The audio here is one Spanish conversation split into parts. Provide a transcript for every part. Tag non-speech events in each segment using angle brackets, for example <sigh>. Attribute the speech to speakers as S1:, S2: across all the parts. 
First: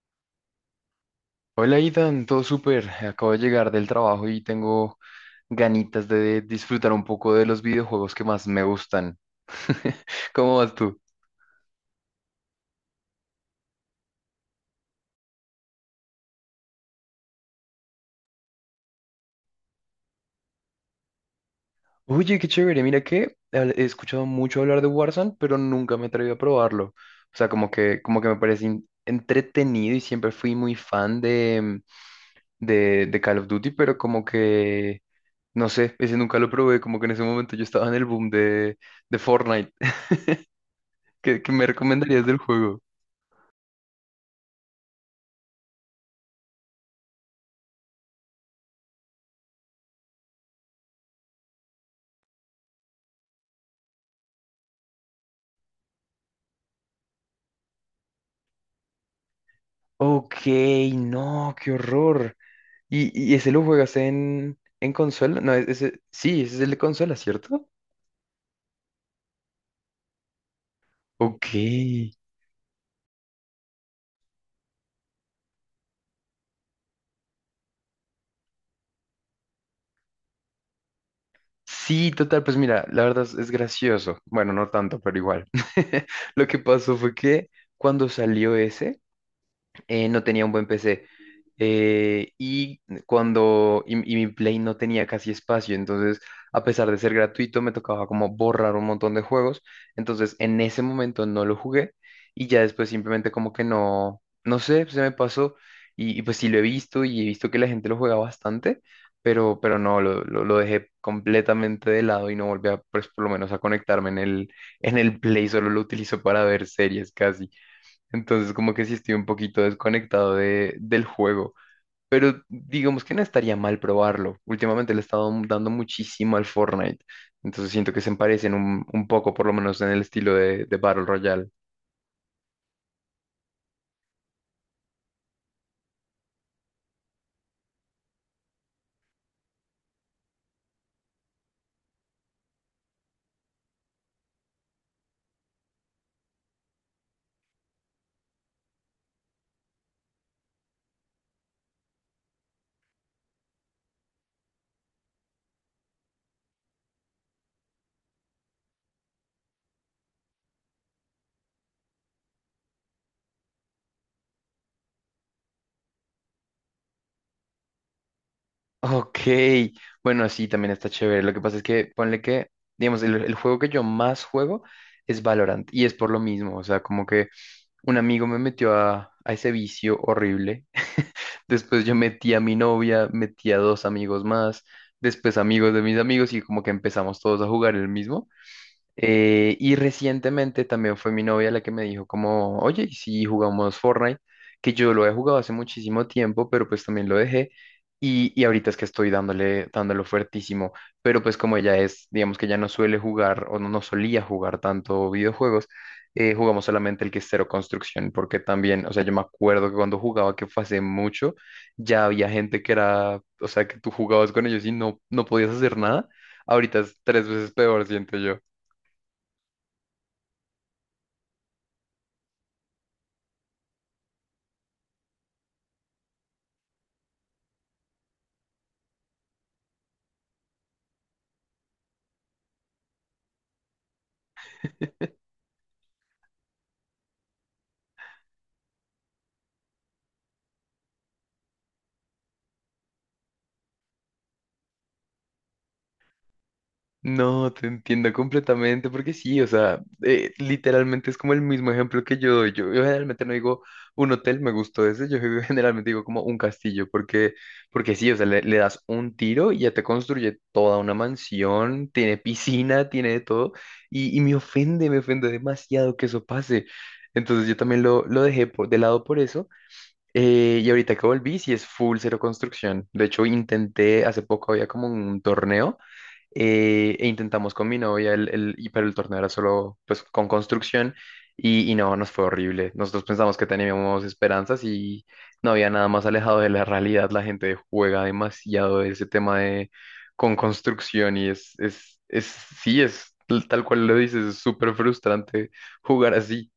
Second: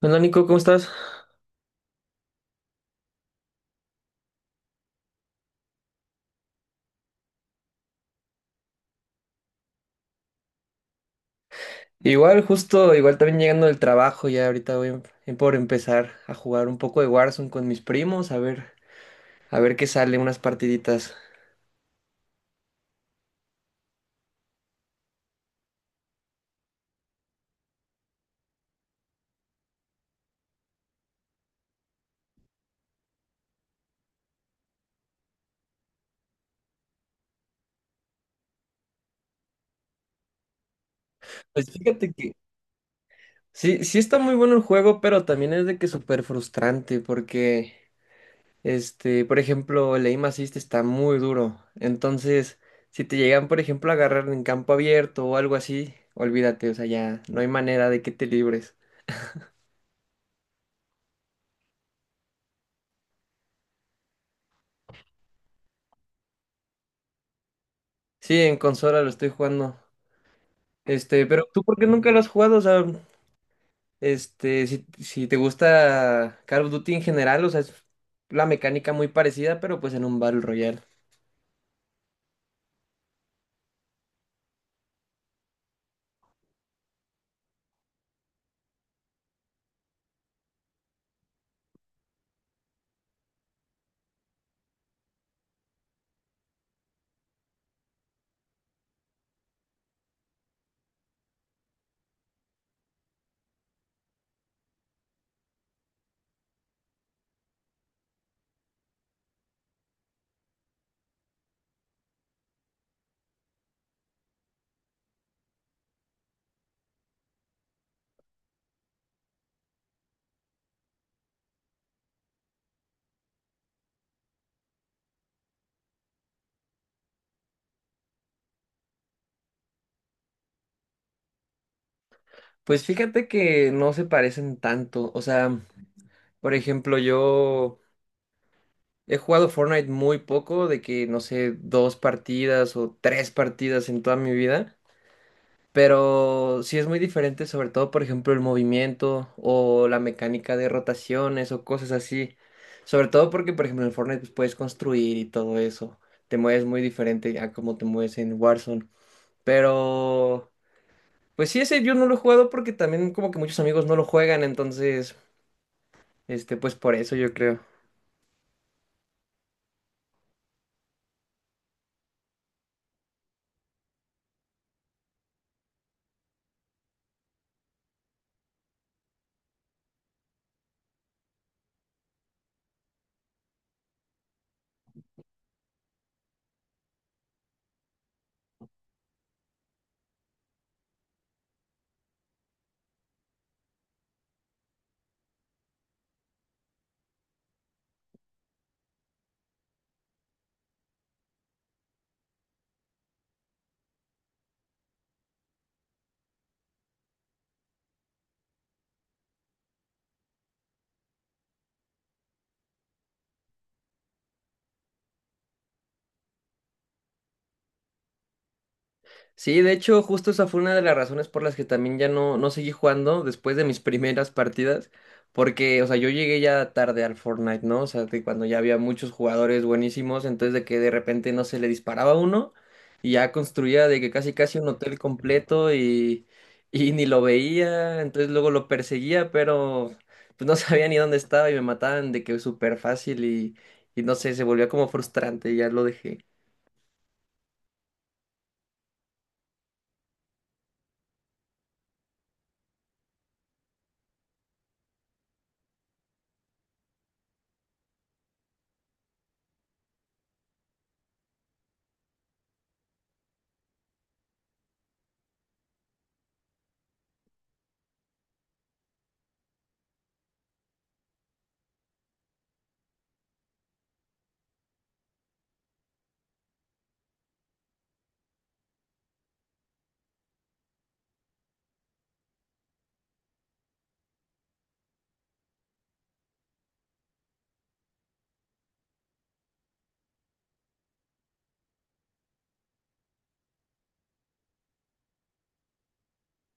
S1: Hola Nico, ¿cómo estás?
S2: Hola, Itan, todo súper. Acabo de llegar del trabajo y tengo ganitas de disfrutar un poco de los videojuegos que más me gustan. <laughs> ¿Cómo vas tú?
S1: Igual, justo, igual también llegando del trabajo, ya ahorita voy por empezar a jugar un poco de Warzone con mis primos, a ver qué sale, unas partiditas.
S2: Oye, qué chévere. Mira que he escuchado mucho hablar de Warzone, pero nunca me atreví a probarlo. O sea, como que me parece entretenido y siempre fui muy fan de Call of Duty, pero como que, no sé, ese nunca lo probé. Como que en ese momento yo estaba en el boom de Fortnite. <laughs> ¿Qué me
S1: Pues fíjate
S2: recomendarías
S1: que
S2: del juego?
S1: sí está muy bueno el juego, pero también es de que súper frustrante, porque, este, por ejemplo, el aim assist está muy duro. Entonces, si te llegan, por ejemplo, a agarrar en campo abierto o algo así, olvídate, o sea, ya no hay manera de que te libres.
S2: Ok, no, qué horror. ¿Y ese lo juegas en consola? No, ese, sí, ese es el de consola, ¿cierto?
S1: Sí, en consola lo estoy jugando. Este, pero
S2: Ok.
S1: tú, ¿por qué nunca lo has jugado? O sea, este, si te gusta Call of Duty en general, o sea, es la mecánica muy parecida, pero pues en un Battle Royale.
S2: Sí, total, pues mira, la verdad es gracioso. Bueno, no tanto, pero igual. <laughs> Lo que pasó fue que cuando salió ese, no tenía un buen PC. Y mi Play no tenía casi espacio, entonces a pesar de ser gratuito me tocaba como borrar un montón de juegos, entonces en ese momento no lo jugué y ya después simplemente como que no, no sé, se me pasó y pues sí lo he visto y he visto que la gente lo juega bastante, pero no, lo dejé completamente de lado y no volví a, pues por lo menos a conectarme en el Play, solo lo utilizo para ver series casi. Entonces, como que sí estoy un poquito desconectado del juego. Pero digamos que no estaría mal probarlo. Últimamente le he estado dando muchísimo al Fortnite. Entonces siento que se parecen un poco, por lo menos en el estilo de Battle Royale. <laughs>
S1: Pues fíjate que no se parecen tanto. O sea, por ejemplo, yo he jugado Fortnite muy poco, de que no sé, dos partidas o tres partidas en toda mi vida. Pero sí es muy diferente, sobre todo, por ejemplo, el movimiento o la mecánica de rotaciones o cosas así. Sobre todo porque, por ejemplo, en Fortnite pues, puedes construir y todo eso. Te mueves muy diferente a como te mueves en Warzone. Pero, pues sí, ese yo no lo he jugado porque también como que muchos amigos no lo juegan, entonces, este, pues por eso yo creo.
S2: Ok. Bueno, sí, también está chévere. Lo que pasa es que, ponle que, digamos, el juego que yo más juego es Valorant. Y es por lo mismo. O sea, como que un amigo me metió a ese vicio horrible. <laughs> Después yo metí a mi novia, metí a dos amigos más, después amigos de mis amigos y como que empezamos todos a jugar el mismo. Y recientemente también fue mi novia la que me dijo como, oye, ¿y si jugamos Fortnite? Que yo lo he jugado hace muchísimo tiempo, pero pues también lo dejé. Y ahorita es que estoy dándolo fuertísimo. Pero pues como ella es, digamos que ya no suele jugar o no solía jugar tanto videojuegos, jugamos solamente el que es cero construcción, porque también, o sea, yo me acuerdo que cuando jugaba, que fue hace mucho, ya había gente que era, o sea, que tú jugabas con ellos y no podías hacer nada. Ahorita es tres veces peor, siento yo.
S1: Sí, de hecho, justo esa fue una de las razones por las que también ya no seguí jugando después de mis <laughs> primeras partidas, porque, o sea, yo llegué ya tarde al Fortnite, ¿no? O sea, que cuando ya había muchos jugadores buenísimos, entonces de que de repente no se le disparaba a uno y ya construía de que casi casi un hotel completo y, <laughs> y ni lo veía, entonces luego lo perseguía, pero pues no <laughs> sabía ni dónde estaba y me mataban de que súper fácil y no sé, se volvía como frustrante y ya lo dejé.
S2: No, te entiendo completamente, porque sí, o sea, literalmente es como el mismo ejemplo que yo doy. Yo generalmente no digo un hotel, me gustó ese, yo <laughs> generalmente digo como un castillo, porque, porque sí, o sea, le das un tiro y ya te construye toda una mansión, tiene piscina, tiene de todo, y me ofende demasiado que eso pase. Entonces yo también lo dejé de lado por eso. Y ahorita que volví, sí es full cero construcción. De hecho, intenté, hace poco había como un torneo e intentamos con mi novia, pero el torneo era solo pues con construcción y no, nos fue horrible. Nosotros pensamos que teníamos esperanzas y no había nada más alejado de la realidad. La gente juega demasiado ese tema de con construcción y sí, es tal cual lo dices, es súper frustrante jugar así.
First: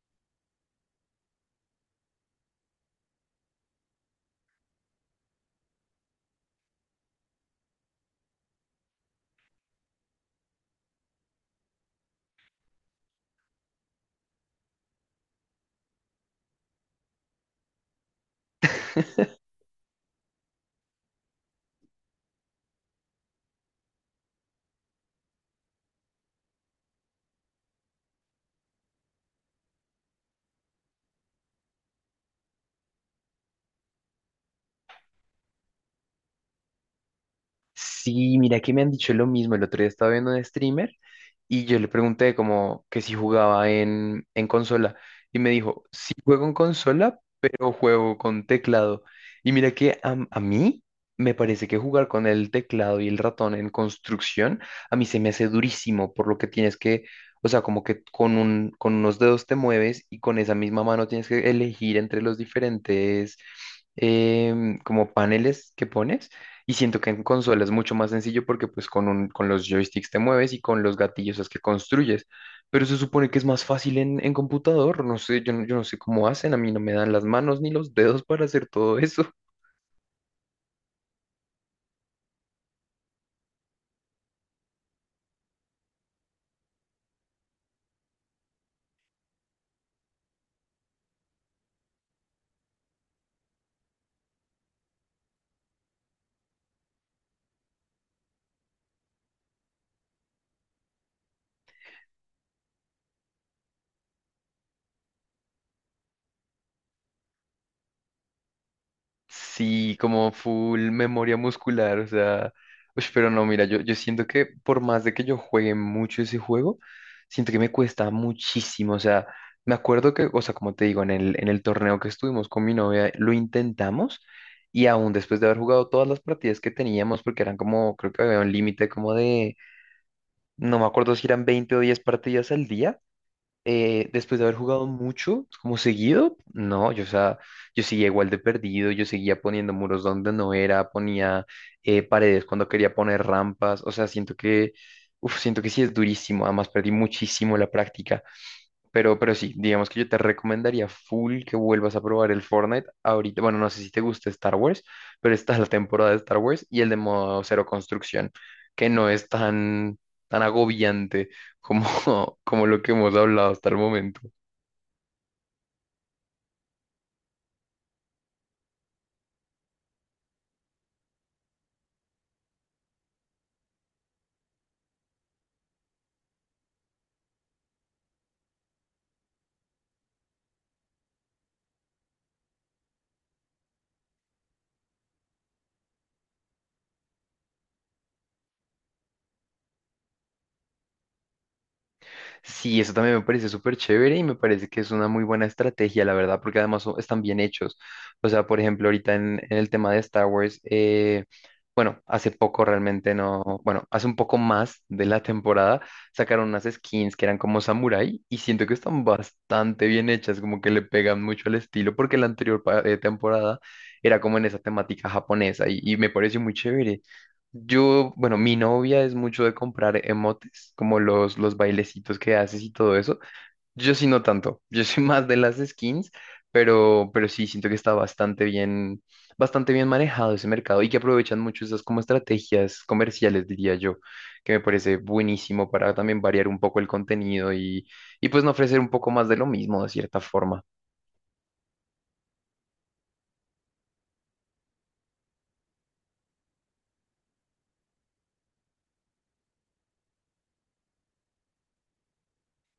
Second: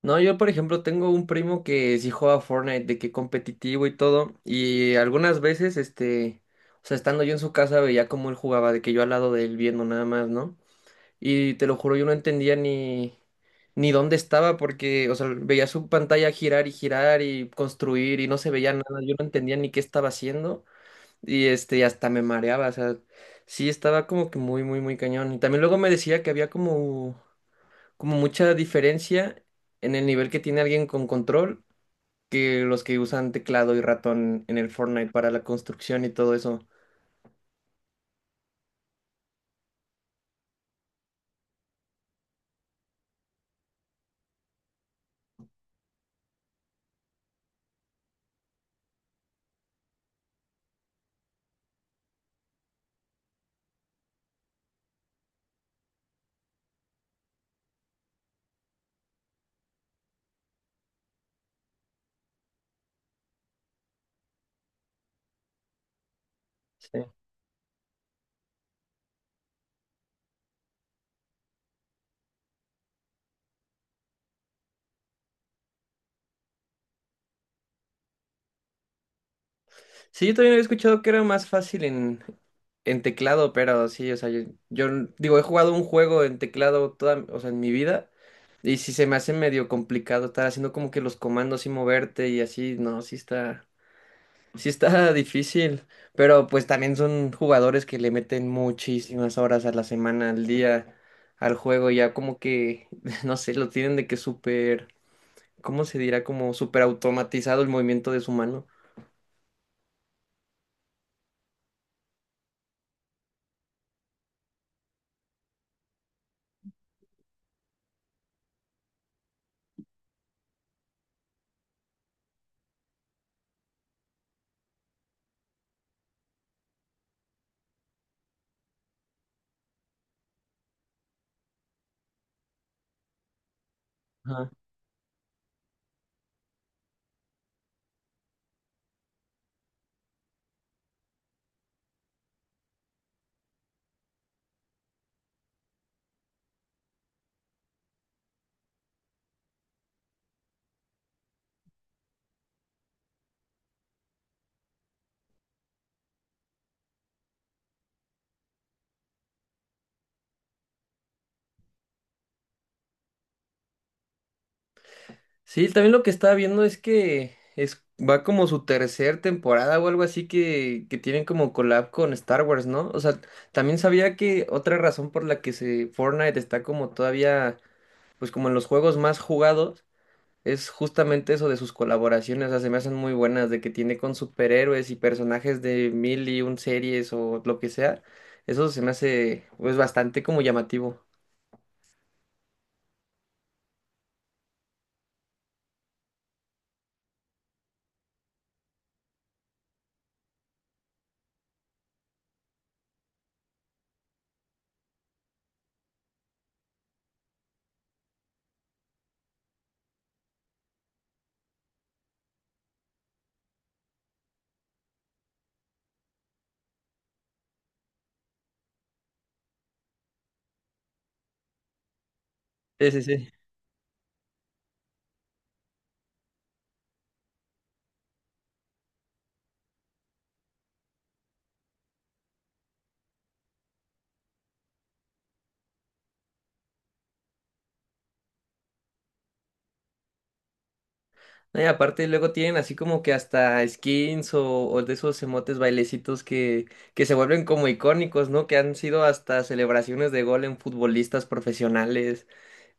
S1: No, yo por ejemplo tengo un primo que sí juega Fortnite, de que competitivo y todo, y algunas veces, este, o sea, estando yo en su casa veía cómo él jugaba, de que yo al lado de él viendo nada más, ¿no? Y te lo juro, yo no entendía ni, ni dónde estaba, porque, o sea, veía su pantalla girar y girar y construir y no se veía nada, yo no
S2: <laughs>
S1: entendía ni qué estaba haciendo, y este, hasta me mareaba, o sea, sí estaba como que muy, muy, muy cañón. Y también luego me decía que había como como mucha diferencia en el nivel que tiene alguien con control que los que usan teclado y ratón en el Fortnite para la construcción y todo eso.
S2: Sí, mira que me han dicho lo mismo. El otro día estaba viendo un streamer y yo le pregunté como que si jugaba en consola. Y me dijo, sí juego en consola, pero juego con teclado. Y mira que a mí me parece que jugar con el teclado y el ratón en construcción, a mí se me hace durísimo, por lo que tienes que, o sea, como que con unos dedos te mueves y con esa misma mano tienes que elegir entre los diferentes como paneles que pones. Y
S1: Sí,
S2: siento que en consola es mucho más sencillo porque pues con los joysticks te mueves y con los gatillos es que construyes. Pero se supone que es más fácil en computador. No sé, yo, yo no sé cómo hacen. A mí no me dan las manos ni los dedos para hacer todo eso.
S1: sí, yo también había escuchado que era más fácil en teclado, pero sí, o sea, yo digo, he jugado un juego en teclado toda, o sea, en mi vida. Y si se me hace medio complicado estar haciendo como que los comandos y moverte y así, no, sí está, sí está difícil, pero pues también son jugadores que le meten muchísimas horas a la semana, al día, al juego, y ya como que, <laughs> no sé, lo tienen de que súper, ¿cómo se dirá? Como súper automatizado el movimiento de su mano.
S2: Sí, como full memoria muscular, o sea, uy, pero no, mira, yo siento que por más de que yo juegue mucho ese juego, siento que me cuesta muchísimo, o sea, me acuerdo que, o sea, como te digo, en el torneo que estuvimos con mi novia, lo intentamos y aún después de haber jugado todas las partidas que teníamos, porque eran como, creo que había un límite como de, no me acuerdo si eran 20 o 10 partidas al día, después de
S1: Ajá.
S2: haber jugado mucho, como seguido, no, yo, o sea, yo seguía igual de perdido, yo seguía poniendo muros donde no era, ponía paredes cuando quería poner rampas, o sea, siento que, uf, siento que sí es durísimo, además perdí muchísimo la práctica. Pero sí, digamos que yo te recomendaría full que vuelvas a probar el Fortnite ahorita. Bueno, no sé si te gusta Star Wars, pero está la temporada de Star Wars y el de modo cero construcción, que no es tan, tan agobiante como, <laughs> como lo que hemos hablado hasta el momento.
S1: Sí, también lo que estaba viendo es que es, va como su tercer temporada o algo así que tienen como collab con Star Wars, ¿no? O sea, también sabía que otra razón por la que se Fortnite está como todavía, pues como en los juegos más jugados es justamente eso de sus colaboraciones, o sea, se me hacen muy buenas, de que tiene con superhéroes y personajes de mil y un series o lo que sea. Eso se me hace, pues, bastante como llamativo.
S2: Sí, eso también me parece súper chévere y me parece que es una muy buena estrategia, la verdad, porque además están bien hechos. O sea, por ejemplo, ahorita en el tema de Star Wars, bueno, hace poco realmente no, bueno, hace un poco más de la temporada sacaron unas skins que eran como samurai y siento que están bastante bien hechas, como que le pegan mucho al estilo, porque la anterior temporada era como en esa temática japonesa y me pareció muy chévere. Yo, bueno, mi novia es mucho de comprar emotes, como los bailecitos que haces y
S1: Sí,
S2: todo
S1: sí,
S2: eso.
S1: sí.
S2: Yo sí no tanto, <laughs> yo soy más de las skins, pero sí siento que está bastante bien manejado ese mercado y que aprovechan mucho esas como estrategias comerciales, diría yo, que me parece buenísimo para también variar un poco el contenido y pues no ofrecer un poco más de lo mismo de cierta forma.
S1: No, y aparte luego tienen así como que hasta skins o de esos emotes bailecitos que se vuelven como icónicos, ¿no? Que han sido hasta celebraciones de gol en futbolistas profesionales.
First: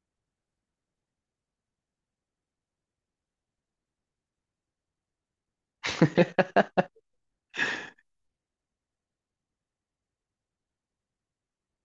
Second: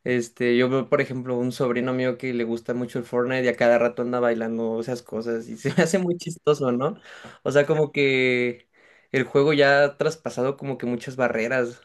S1: Este, yo veo, por ejemplo, un sobrino mío que le gusta mucho el Fortnite y a cada rato anda bailando esas cosas y <laughs> se me hace muy chistoso, ¿no? O sea, como que el juego ya ha traspasado como que muchas barreras.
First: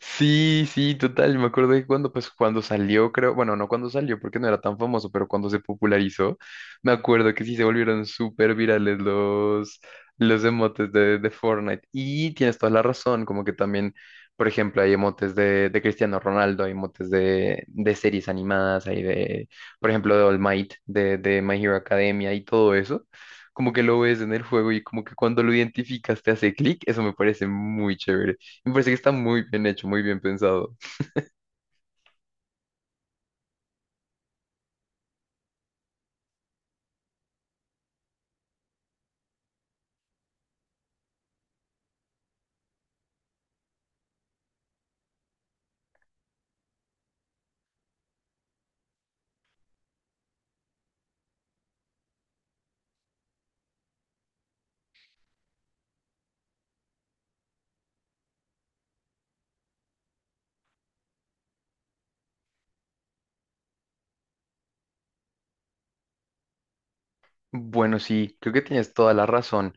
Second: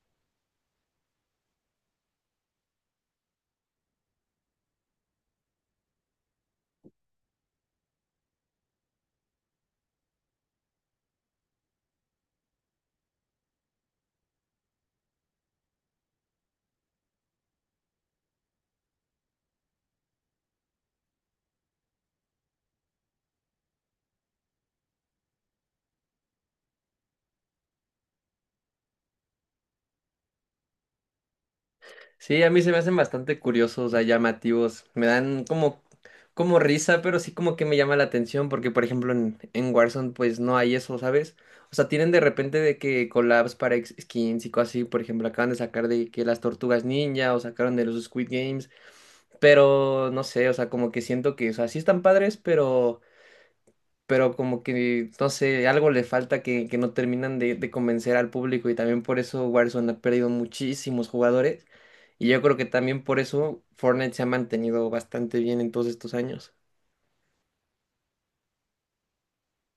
S2: Sí, sí, total. Me acuerdo que cuando, pues, cuando salió, creo, bueno, no cuando salió porque no era tan famoso, pero cuando se popularizó, me acuerdo que sí se volvieron súper virales los emotes de Fortnite. Y tienes toda la razón, como que también, por ejemplo, hay emotes de Cristiano Ronaldo, hay emotes de series animadas, hay de, por ejemplo, de All Might, de My Hero Academia y todo eso. Como que lo ves en el juego y como que cuando lo identificas te hace clic, eso me parece muy chévere. Me parece que está muy bien hecho, muy bien pensado.
S1: Sí, a mí se me hacen bastante curiosos, o sea, llamativos. Me dan como, como risa, pero sí como que me llama la atención porque, por ejemplo, en Warzone pues no hay eso, ¿sabes? O sea, tienen de repente de que collabs para ex- skins y cosas así. Por ejemplo, acaban de sacar de que las tortugas ninja o sacaron de los Squid Games. Pero no sé, o sea, como que siento que, o sea, sí están padres, pero como que, no sé, algo le falta que no terminan de convencer al público y también por eso Warzone ha perdido muchísimos jugadores y yo creo que también por eso Fortnite se ha mantenido bastante bien en todos estos años.
S2: Bueno, sí, creo que tienes toda la razón.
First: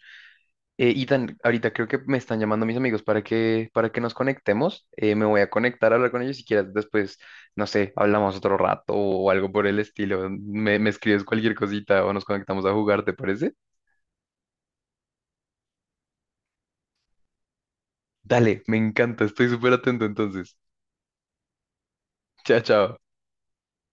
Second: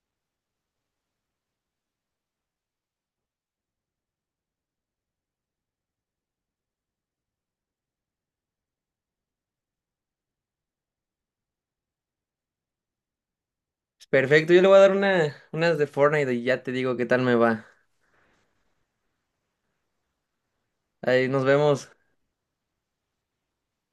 S2: Ethan, ahorita creo que me están llamando mis amigos para que nos conectemos. Me voy a conectar a hablar con ellos si quieres. Después, no sé, hablamos otro rato o algo por el estilo. Me escribes cualquier cosita o nos conectamos a jugar, ¿te parece?
S1: Perfecto, yo le voy a dar una, unas de Fortnite y ya te digo qué tal me va.
S2: Dale, me encanta, estoy súper atento entonces.
S1: Ahí nos vemos.
S2: Chao, chao.